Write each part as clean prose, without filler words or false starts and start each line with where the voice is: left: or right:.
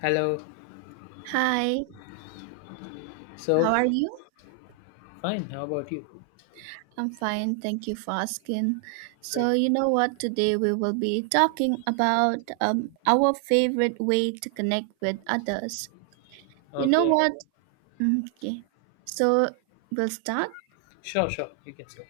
left: Hello.
right: Hi, how
left: So,
right: are you?
left: fine. How about you?
right: I'm fine, thank you for asking. So,
left: Great.
right: you know what? Today we will be talking about our favorite way to connect with others. You know
left: Okay.
right: what? Okay, so we'll start.
left: Sure. You can say.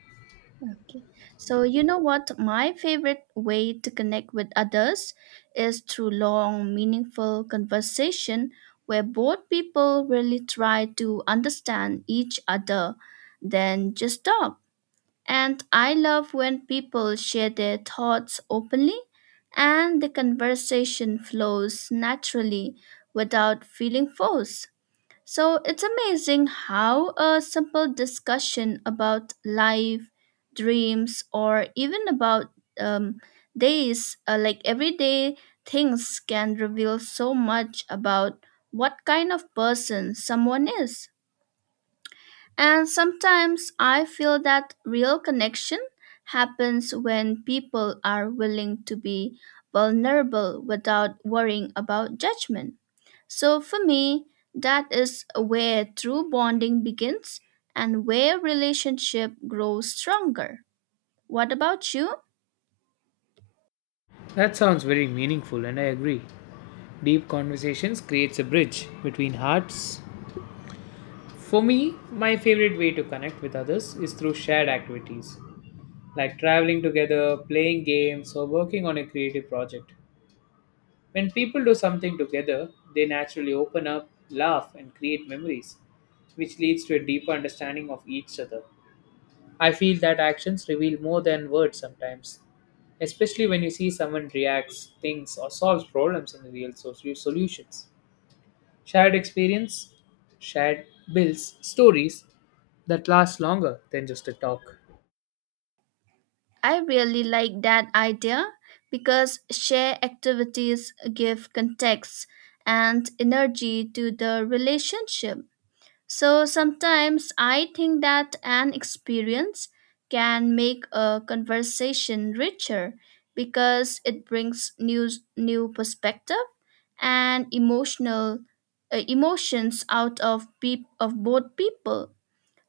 right: Okay, so you know what? My favorite way to connect with others is through long, meaningful conversation where both people really try to understand each other, then just talk. And I love when people share their thoughts openly and the conversation flows naturally without feeling forced. So it's amazing how a simple discussion about life, dreams, or even about um, days, like everyday things, can reveal so much about what kind of person someone is. And sometimes I feel that real connection happens when people are willing to be vulnerable without worrying about judgment. So for me, that is where true bonding begins and where relationship grows stronger. What about you?
left: That sounds very meaningful, and I agree. Deep conversations creates a bridge between hearts. For me, my favorite way to connect with others is through shared activities, like traveling together, playing games, or working on a creative project. When people do something together, they naturally open up, laugh, and create memories, which leads to a deeper understanding of each other. I feel that actions reveal more than words sometimes, especially when you see someone reacts, thinks, or solves problems in solutions. Shared experience, shared builds stories that last longer than just a talk.
right: I really like that idea because shared activities give context and energy to the relationship. So sometimes I think that an experience can make a conversation richer because it brings new perspective and emotional emotions out of of both people.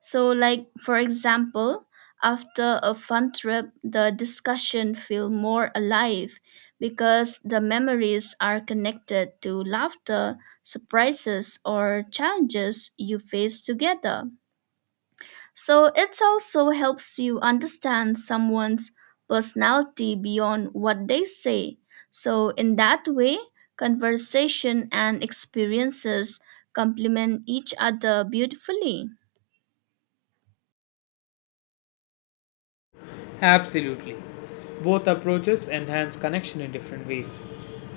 right: So, like for example, after a fun trip, the discussion feel more alive because the memories are connected to laughter, surprises, or challenges you face together. So, it also helps you understand someone's personality beyond what they say. So, in that way, conversation and experiences complement each other beautifully.
left: Absolutely. Both approaches enhance connection in different ways.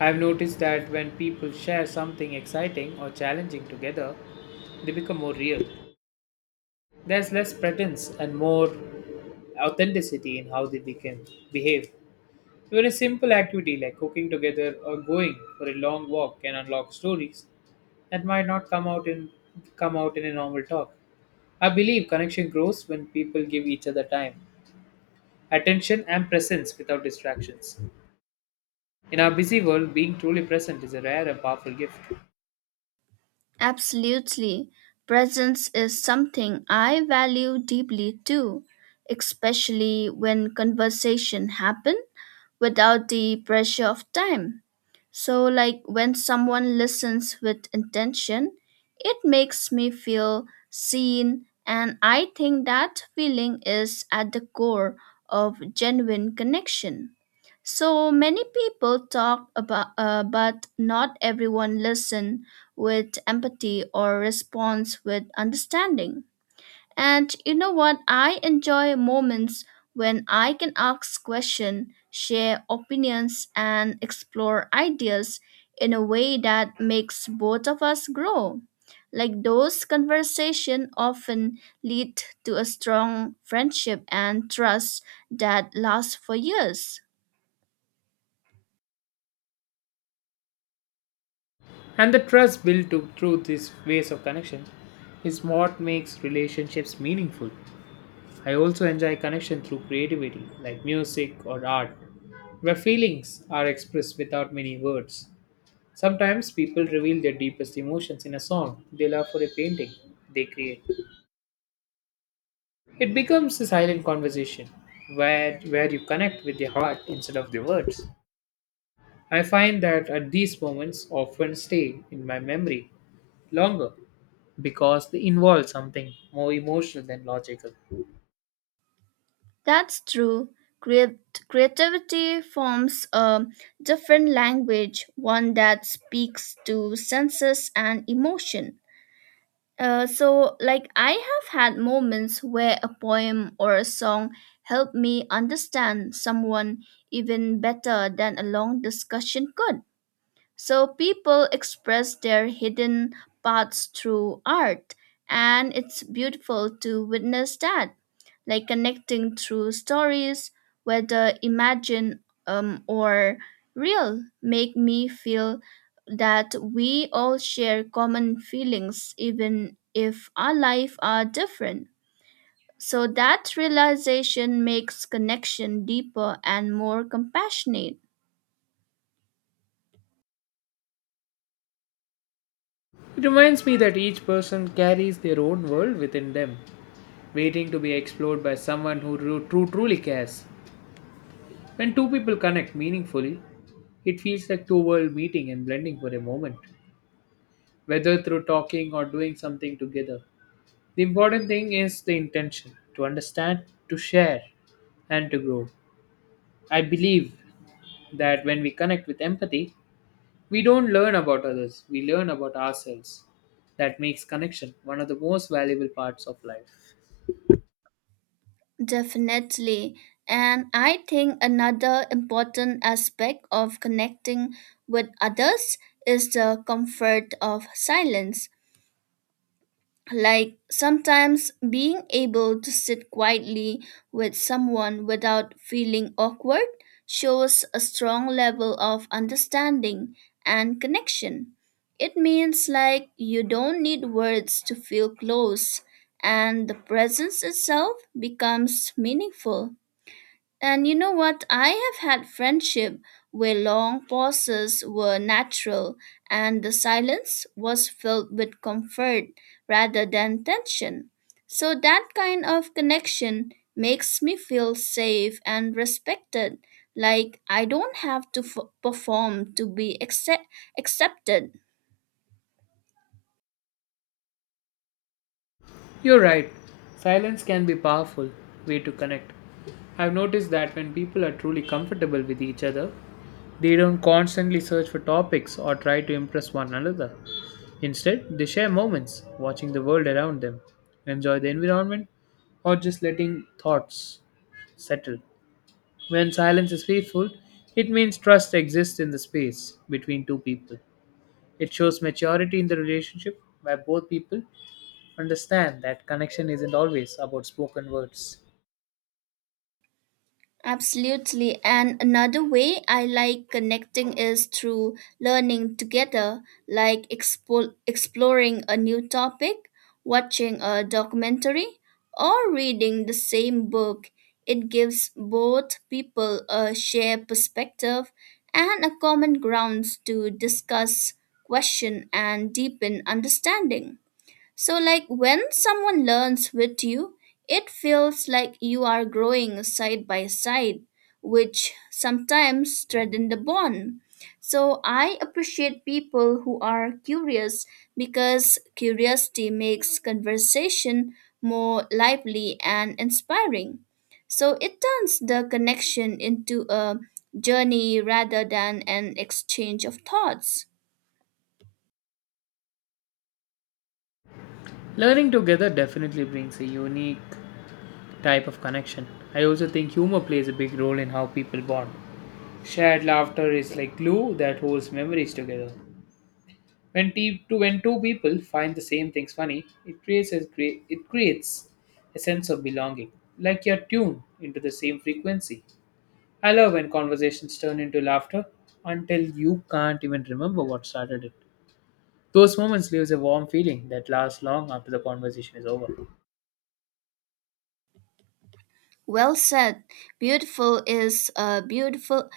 left: I've noticed that when people share something exciting or challenging together, they become more real. There's less pretense and more authenticity in how behave. Even a simple activity like cooking together or going for a long walk can unlock stories that might not come out in a normal talk. I believe connection grows when people give each other time, attention and presence without distractions. In our busy world, being truly present is a rare and powerful gift.
right: Absolutely. Presence is something I value deeply too, especially when conversation happen without the pressure of time. So like when someone listens with intention, it makes me feel seen, and I think that feeling is at the core of genuine connection. So many people talk about, but not everyone listen with empathy or responds with understanding. And you know what? I enjoy moments when I can ask questions, share opinions, and explore ideas in a way that makes both of us grow. Like those conversations often lead to a strong friendship and trust that lasts for years.
left: And the through these ways of connections is what makes relationships meaningful. I also enjoy connection through creativity, like music or art, where feelings are expressed without many words. Sometimes people reveal their deepest emotions in a song they love or a painting they create. It becomes a silent conversation where you connect with the heart instead of the words. I find that at these moments often stay in my memory longer because they involve something more emotional than logical.
right: That's true. Creativity forms a different language, one that speaks to senses and emotion. So, like, I have had moments where a poem or a song helped me understand someone even better than a long discussion could. So, people express their hidden parts through art, and it's beautiful to witness that, like connecting through stories, whether imagined or real, make me feel that we all share common feelings, even if our life are different. So that realization makes connection deeper and more compassionate.
left: It reminds me that each person carries their own world within them, waiting to be explored by someone who truly cares. When two people connect meaningfully, it feels like two worlds meeting and blending for a moment, whether through talking or doing something together. The important thing is the intention to understand, to share, and to grow. I believe that when we connect with empathy, we don't learn about others, we learn about ourselves. That makes connection one of the most valuable parts of life.
right: Definitely. And I think another important aspect of connecting with others is the comfort of silence. Like sometimes being able to sit quietly with someone without feeling awkward shows a strong level of understanding and connection. It means like you don't need words to feel close and the presence itself becomes meaningful. And you know what? I have had friendship where long pauses were natural and the silence was filled with comfort rather than tension. So that kind of connection makes me feel safe and respected, like I don't have to perform to be accepted.
left: You're right. Silence can be a powerful way to connect. I've noticed that when people are truly comfortable with each other, they don't constantly search for topics or try to impress one another. Instead, they share moments watching the world around them, enjoy the environment, or just letting thoughts settle. When silence is faithful, it means trust exists in the space between two people. It shows maturity in the relationship where both people understand that connection isn't always about spoken words.
right: Absolutely. And another way I like connecting is through learning together, like exploring a new topic, watching a documentary, or reading the same book. It gives both people a shared perspective and a common grounds to discuss, question, and deepen understanding. So, like when someone learns with you, it feels like you are growing side by side, which sometimes strengthen the bond. So, I appreciate people who are curious because curiosity makes conversation more lively and inspiring. So, it turns the connection into a journey rather than an exchange of thoughts.
left: Learning together definitely brings a unique type of connection. I also think humor plays a big role in how people bond. Shared laughter is like glue that holds memories together. When two people find the same things funny, it creates a sense of belonging, like you're tuned into the same frequency. I love when conversations turn into laughter until you can't even remember what started it. Those moments leaves a warm feeling that lasts long after the conversation is over.
right: Well said. Beautiful is a beautiful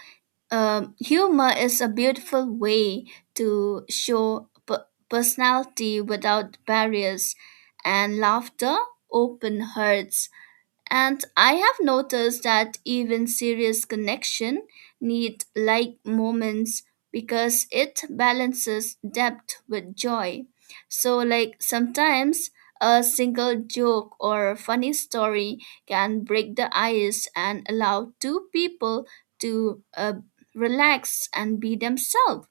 right: Humor is a beautiful way to show personality without barriers, and laughter open hearts. And I have noticed that even serious connection need like moments because it balances depth with joy. So like sometimes a single joke or a funny story can break the ice and allow two people to relax and be themselves.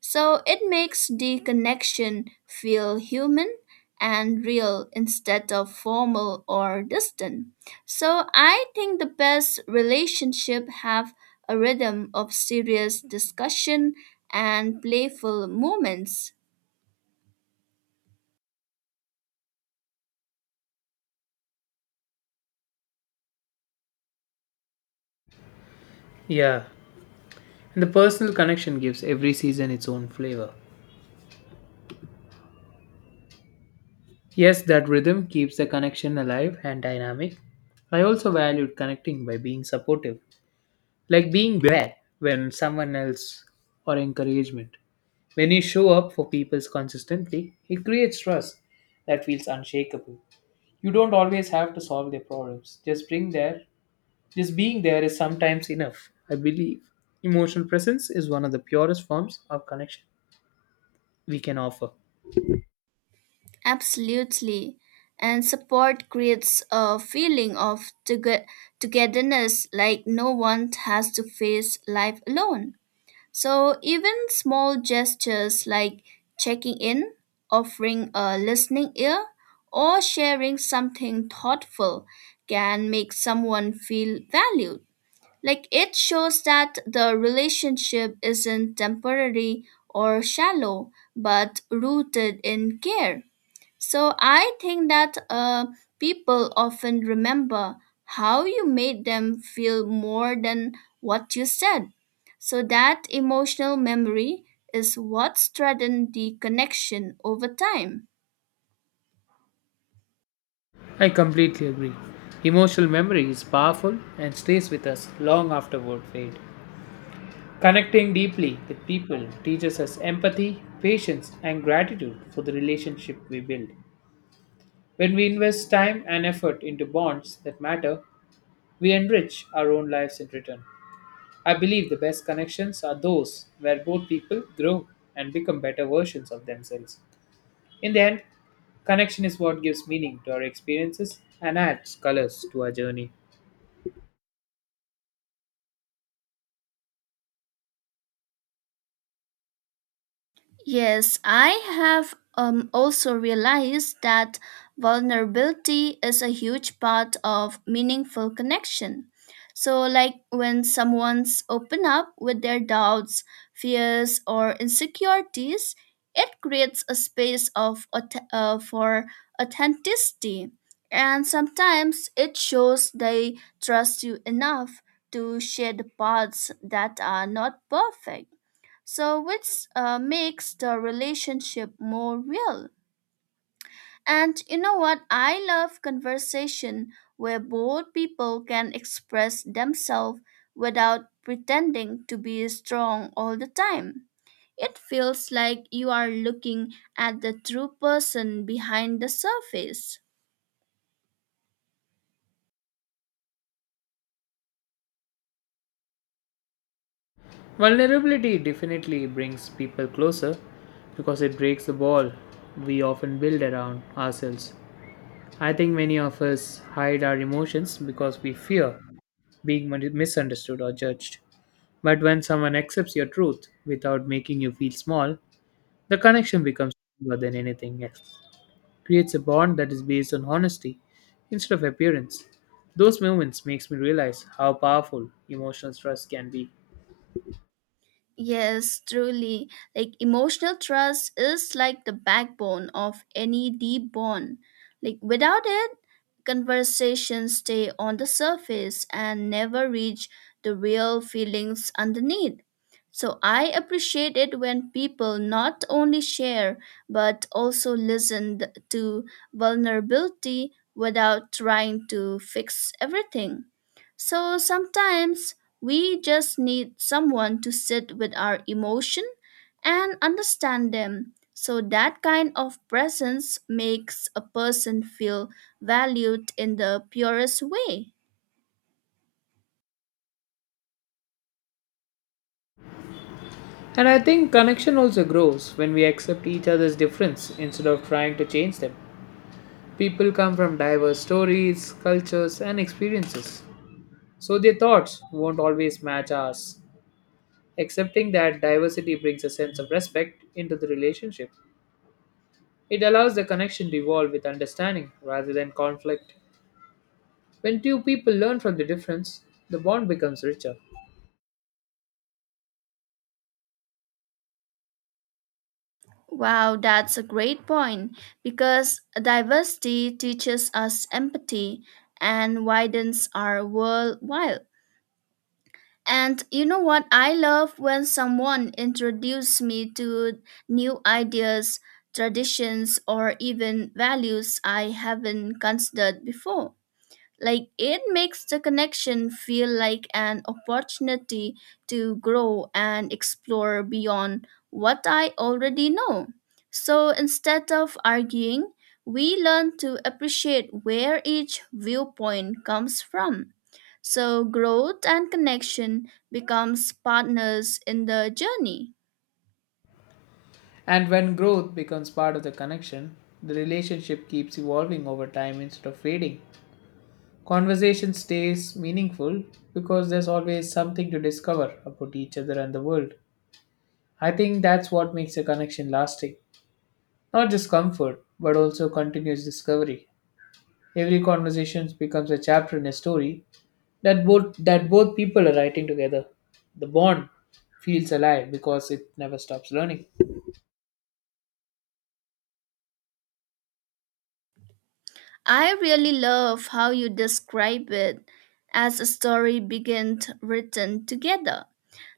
right: So it makes the connection feel human and real instead of formal or distant. So I think the best relationship have a rhythm of serious discussion and playful moments.
left: Yeah, and the personal connection gives every season its own flavor. Yes, that rhythm keeps the connection alive and dynamic. I also valued connecting by being supportive, like being there when someone else or encouragement. When you show up for people consistently, it creates trust that feels unshakable. You don't always have to solve their problems. Just being there is sometimes enough, I believe. Emotional presence is one of the purest forms of connection we can offer.
right: Absolutely. And support creates a feeling of togetherness, like no one has to face life alone. So even small gestures like checking in, offering a listening ear, or sharing something thoughtful can make someone feel valued. Like it shows that the relationship isn't temporary or shallow, but rooted in care. So I think that people often remember how you made them feel more than what you said. So that emotional memory is what strengthens the connection over time.
left: I completely agree. Emotional memory is powerful and stays with us long after word fade. Connecting deeply with people teaches us empathy, patience, and gratitude for the relationship we build. When we invest time and effort into bonds that matter, we enrich our own lives in return. I believe the best connections are those where both people grow and become better versions of themselves. In the end, connection is what gives meaning to our experiences and adds colors to our journey.
right: Yes, I have also realized that vulnerability is a huge part of meaningful connection. So, like when someone's open up with their doubts, fears, or insecurities, it creates a space of for authenticity, and sometimes it shows they trust you enough to share the parts that are not perfect. So, which makes the relationship more real. And you know what? I love conversation where both people can express themselves without pretending to be strong all the time. It feels like you are looking at the true person behind the surface.
left: Vulnerability definitely brings people closer because it breaks the wall we often build around ourselves. I think many of us hide our emotions because we fear being misunderstood or judged. But when someone accepts your truth without making you feel small, the connection becomes stronger than anything else, creates a bond that is based on honesty instead of appearance. Those moments makes me realize how powerful emotional trust can be.
right: Yes, truly. Like emotional trust is like the backbone of any deep bond. Like without it, conversations stay on the surface and never reach the real feelings underneath. So I appreciate it when people not only share but also listen to vulnerability without trying to fix everything. So sometimes we just need someone to sit with our emotion and understand them. So that kind of presence makes a person feel valued in the purest way.
left: And I think connection also grows when we accept each other's difference instead of trying to change them. People come from diverse stories, cultures, and experiences, so their thoughts won't always match ours. Accepting that diversity brings a sense of respect into the relationship. It allows the connection to evolve with understanding rather than conflict. When two people learn from the difference, the bond becomes richer.
right: Wow, that's a great point because diversity teaches us empathy and widens our worldwide. And you know what? I love when someone introduces me to new ideas, traditions, or even values I haven't considered before. Like it makes the connection feel like an opportunity to grow and explore beyond what I already know. So instead of arguing, we learn to appreciate where each viewpoint comes from. So growth and connection becomes partners in the journey.
left: And when growth becomes part of the connection, the relationship keeps evolving over time instead of fading. Conversation stays meaningful because there's always something to discover about each other and the world. I think that's what makes a connection lasting. Not just comfort, but also continuous discovery. Every conversation becomes a chapter in a story that both people are writing together. The bond feels alive because it never stops learning.
right: I really love how you describe it as a story begins written together.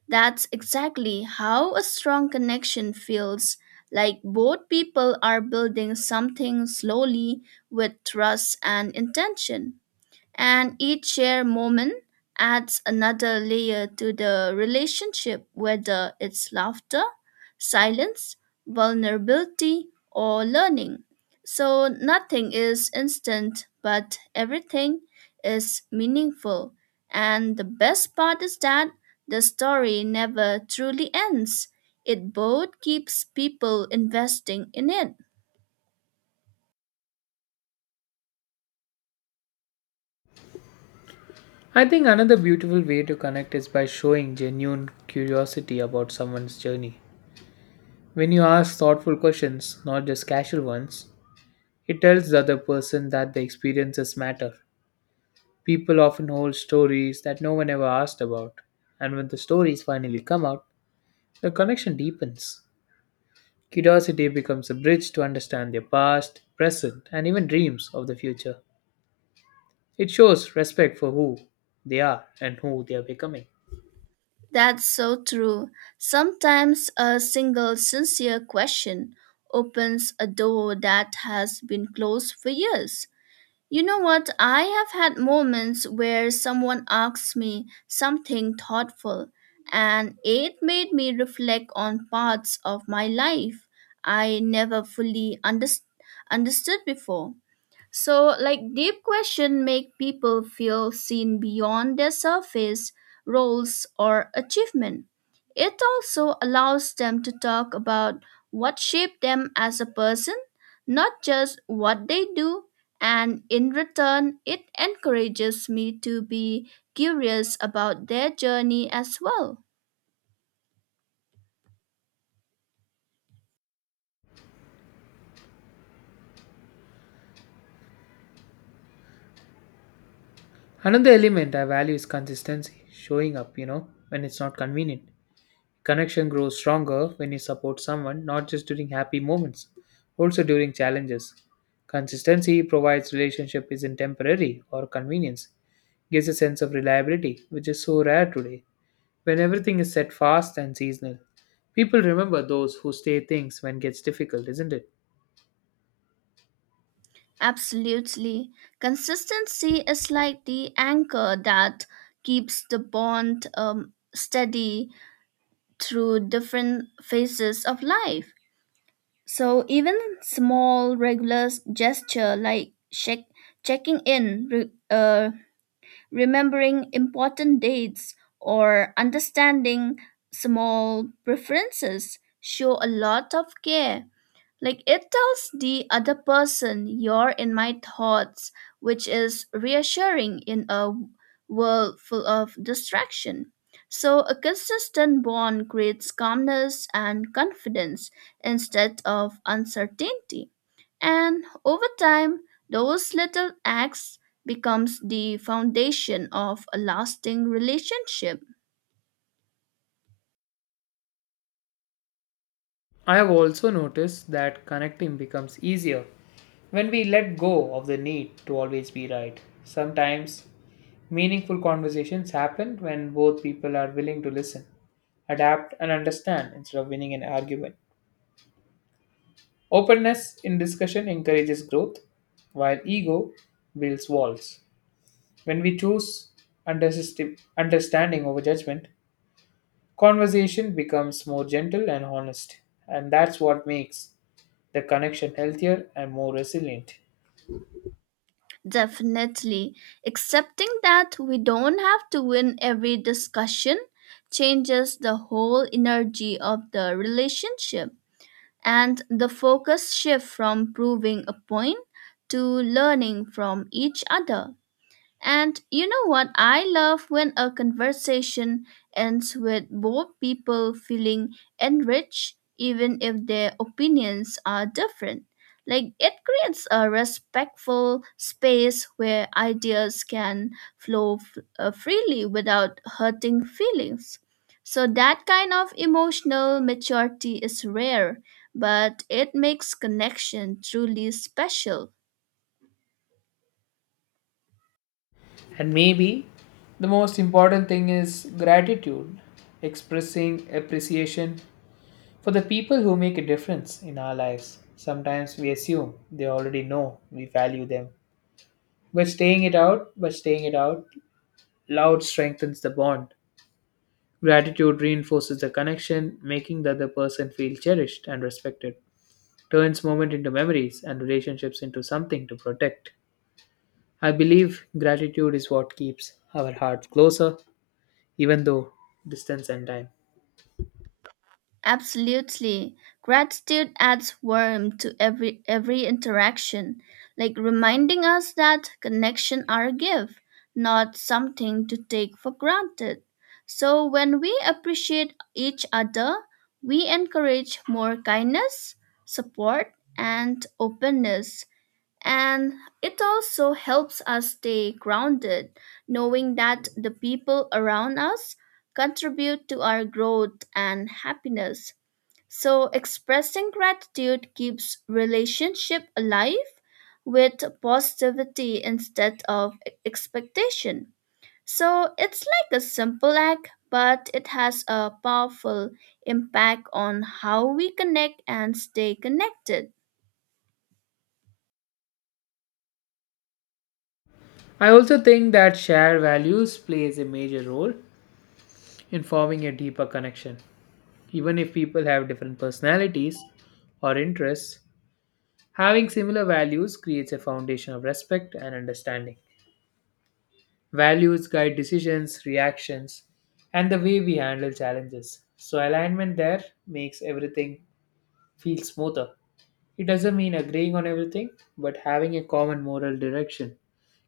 right: That's exactly how a strong connection feels, like both people are building something slowly with trust and intention, and each shared moment adds another layer to the relationship, whether it's laughter, silence, vulnerability, or learning. So nothing is instant, but everything is meaningful. And the best part is that the story never truly ends. It both keeps people investing in it.
left: I think another beautiful way to connect is by showing genuine curiosity about someone's journey. When you ask thoughtful questions, not just casual ones, it tells the other person that the experiences matter. People often hold stories that no one ever asked about, and when the stories finally come out, the connection deepens. Curiosity becomes a bridge to understand their past, present, and even dreams of the future. It shows respect for who they are and who they are becoming.
right: That's so true. Sometimes a single sincere question opens a door that has been closed for years. You know what? I have had moments where someone asks me something thoughtful, and it made me reflect on parts of my life I never fully understood before. So, like, deep questions make people feel seen beyond their surface roles or achievement. It also allows them to talk about what shaped them as a person, not just what they do. And in return, it encourages me to be curious about their journey as well.
left: Another element I value is consistency, showing up, you know, when it's not convenient. Connection grows stronger when you support someone, not just during happy moments, also during challenges. Consistency provides relationship isn't temporary or convenience, gives a sense of reliability, which is so rare today. When everything is set fast and seasonal, people remember those who stay things when gets difficult, isn't it?
right: Absolutely. Consistency is like the anchor that keeps the bond steady through different phases of life. So even small regular gesture like checking in, remembering important dates, or understanding small preferences show a lot of care. Like it tells the other person you're in my thoughts, which is reassuring in a world full of distraction. So, a consistent bond creates calmness and confidence instead of uncertainty. And over time, those little acts becomes the foundation of a lasting relationship.
left: I have also noticed that connecting becomes easier when we let go of the need to always be right. Sometimes meaningful conversations happen when both people are willing to listen, adapt, and understand instead of winning an argument. Openness in discussion encourages growth, while ego builds walls. When we choose understanding over judgment, conversation becomes more gentle and honest, and that's what makes the connection healthier and more resilient.
right: Definitely. Accepting that we don't have to win every discussion changes the whole energy of the relationship. And the focus shift from proving a point to learning from each other. And you know what? I love when a conversation ends with both people feeling enriched, even if their opinions are different. Like it creates a respectful space where ideas can freely without hurting feelings. So, that kind of emotional maturity is rare, but it makes connection truly special.
left: And maybe the most important thing is gratitude, expressing appreciation for the people who make a difference in our lives. Sometimes we assume they already know we value them. But staying it out loud strengthens the bond. Gratitude reinforces the connection, making the other person feel cherished and respected. Turns moments into memories and relationships into something to protect. I believe gratitude is what keeps our hearts closer, even though distance and time.
right: Absolutely. Gratitude adds warmth to every interaction, like reminding us that connection are a gift, not something to take for granted. So when we appreciate each other, we encourage more kindness, support, and openness. And it also helps us stay grounded, knowing that the people around us contribute to our growth and happiness. So expressing gratitude keeps relationship alive with positivity instead of expectation. So it's like a simple act, but it has a powerful impact on how we connect and stay connected.
left: I also think that shared values plays a major role in forming a deeper connection. Even if people have different personalities or interests, having similar values creates a foundation of respect and understanding. Values guide decisions, reactions, and the way we handle challenges. So, alignment there makes everything feel smoother. It doesn't mean agreeing on everything, but having a common moral direction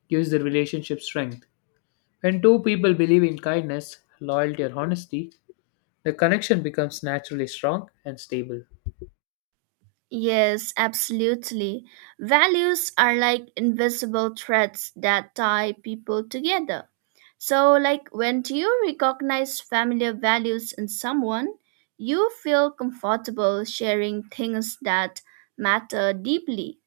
left: gives the relationship strength. When two people believe in kindness, loyalty, or honesty, the connection becomes naturally strong and stable.
right: Yes, absolutely. Values are like invisible threads that tie people together. So, like when you recognize familiar values in someone, you feel comfortable sharing things that matter deeply.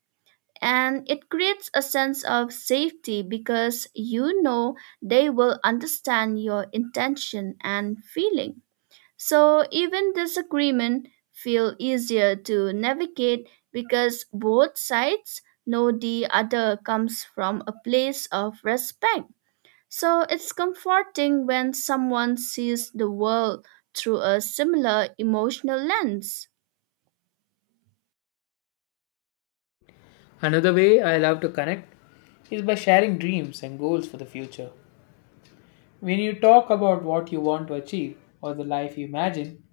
right: And it creates a sense of safety because you know they will understand your intention and feeling. So even disagreement feel easier to navigate because both sides know the other comes from a place of respect. So it's comforting when someone sees the world through a similar emotional lens.
left: Another way I love to connect is by sharing dreams and goals for the future. When you talk about what you want to achieve or the life you imagine,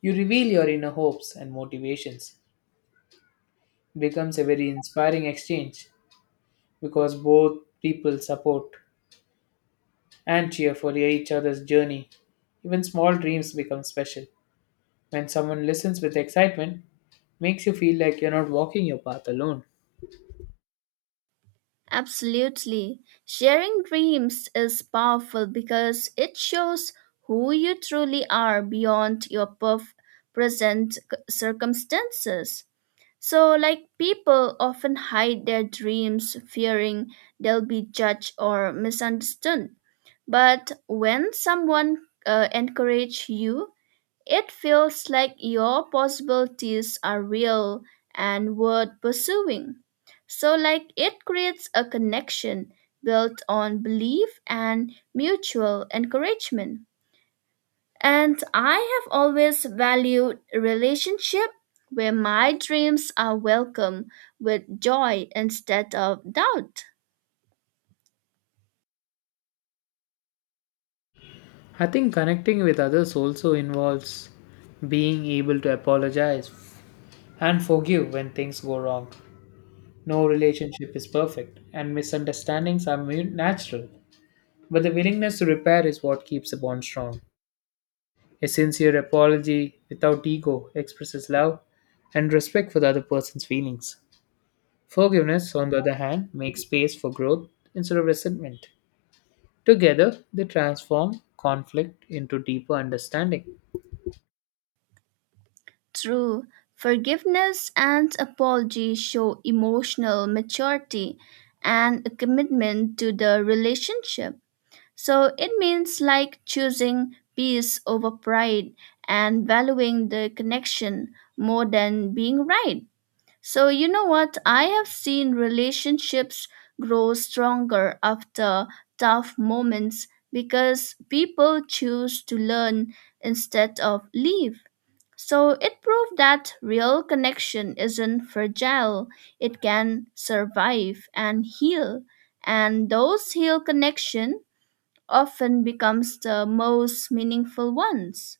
left: you reveal your inner hopes and motivations. It becomes a very inspiring exchange because both people support and cheer for each other's journey. Even small dreams become special. When someone listens with excitement, makes you feel like you're not walking your path alone.
right: Absolutely. Sharing dreams is powerful because it shows who you truly are beyond your present c- circumstances. So, like, people often hide their dreams fearing they'll be judged or misunderstood. But when someone encourages you, it feels like your possibilities are real and worth pursuing. So, like, it creates a connection built on belief and mutual encouragement. And I have always valued a relationship where my dreams are welcome with joy instead of doubt.
left: I think connecting with others also involves being able to apologize and forgive when things go wrong. No relationship is perfect, and misunderstandings are natural, but the willingness to repair is what keeps the bond strong. A sincere apology without ego expresses love and respect for the other person's feelings. Forgiveness, on the other hand, makes space for growth instead of resentment. Together, they transform conflict into deeper understanding.
right: True, forgiveness and apology show emotional maturity and a commitment to the relationship. So it means like choosing peace over pride and valuing the connection more than being right. So, you know what? I have seen relationships grow stronger after tough moments because people choose to learn instead of leave. So, it proved that real connection isn't fragile, it can survive and heal. And those heal connection often becomes the most meaningful ones.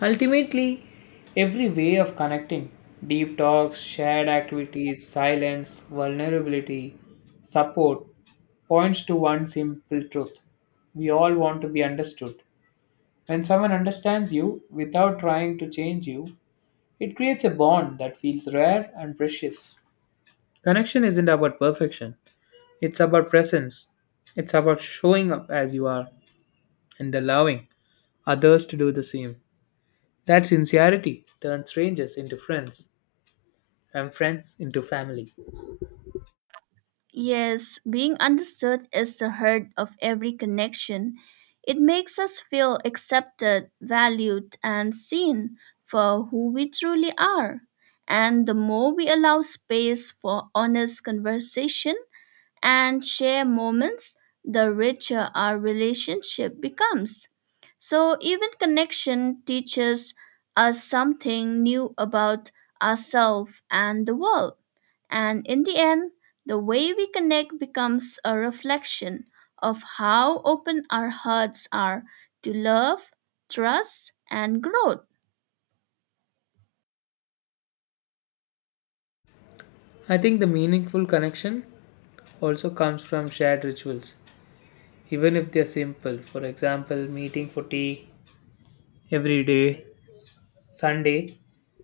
left: Ultimately, every way of connecting, deep talks, shared activities, silence, vulnerability, support, points to one simple truth. We all want to be understood. When someone understands you without trying to change you, it creates a bond that feels rare and precious. Connection isn't about perfection, it's about presence. It's about showing up as you are and allowing others to do the same. That sincerity turns strangers into friends and friends into family.
right: Yes, being understood is the heart of every connection. It makes us feel accepted, valued, and seen for who we truly are. And the more we allow space for honest conversation and share moments, the richer our relationship becomes. So, even connection teaches us something new about ourselves and the world. And in the end, the way we connect becomes a reflection of how open our hearts are to love, trust, and growth.
left: I think the meaningful connection also comes from shared rituals, even if they're simple. For example, meeting for tea every day, Sunday,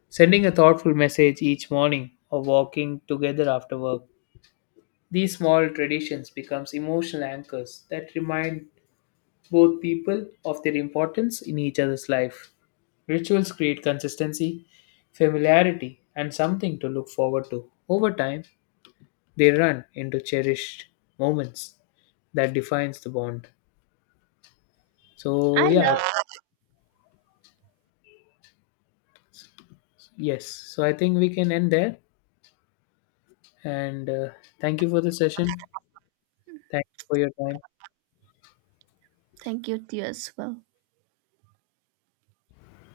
left: sending a thoughtful message each morning, or walking together after work. These small traditions becomes emotional anchors that remind both people of their importance in each other's life. Rituals create consistency, familiarity, and something to look forward to. Over time, they run into cherished moments that defines the bond.
right: I
left: So yeah,
right: love,
left: yes. So I think we can end there. And thank you for the session. Thank you for your time.
right: thank you to you as well.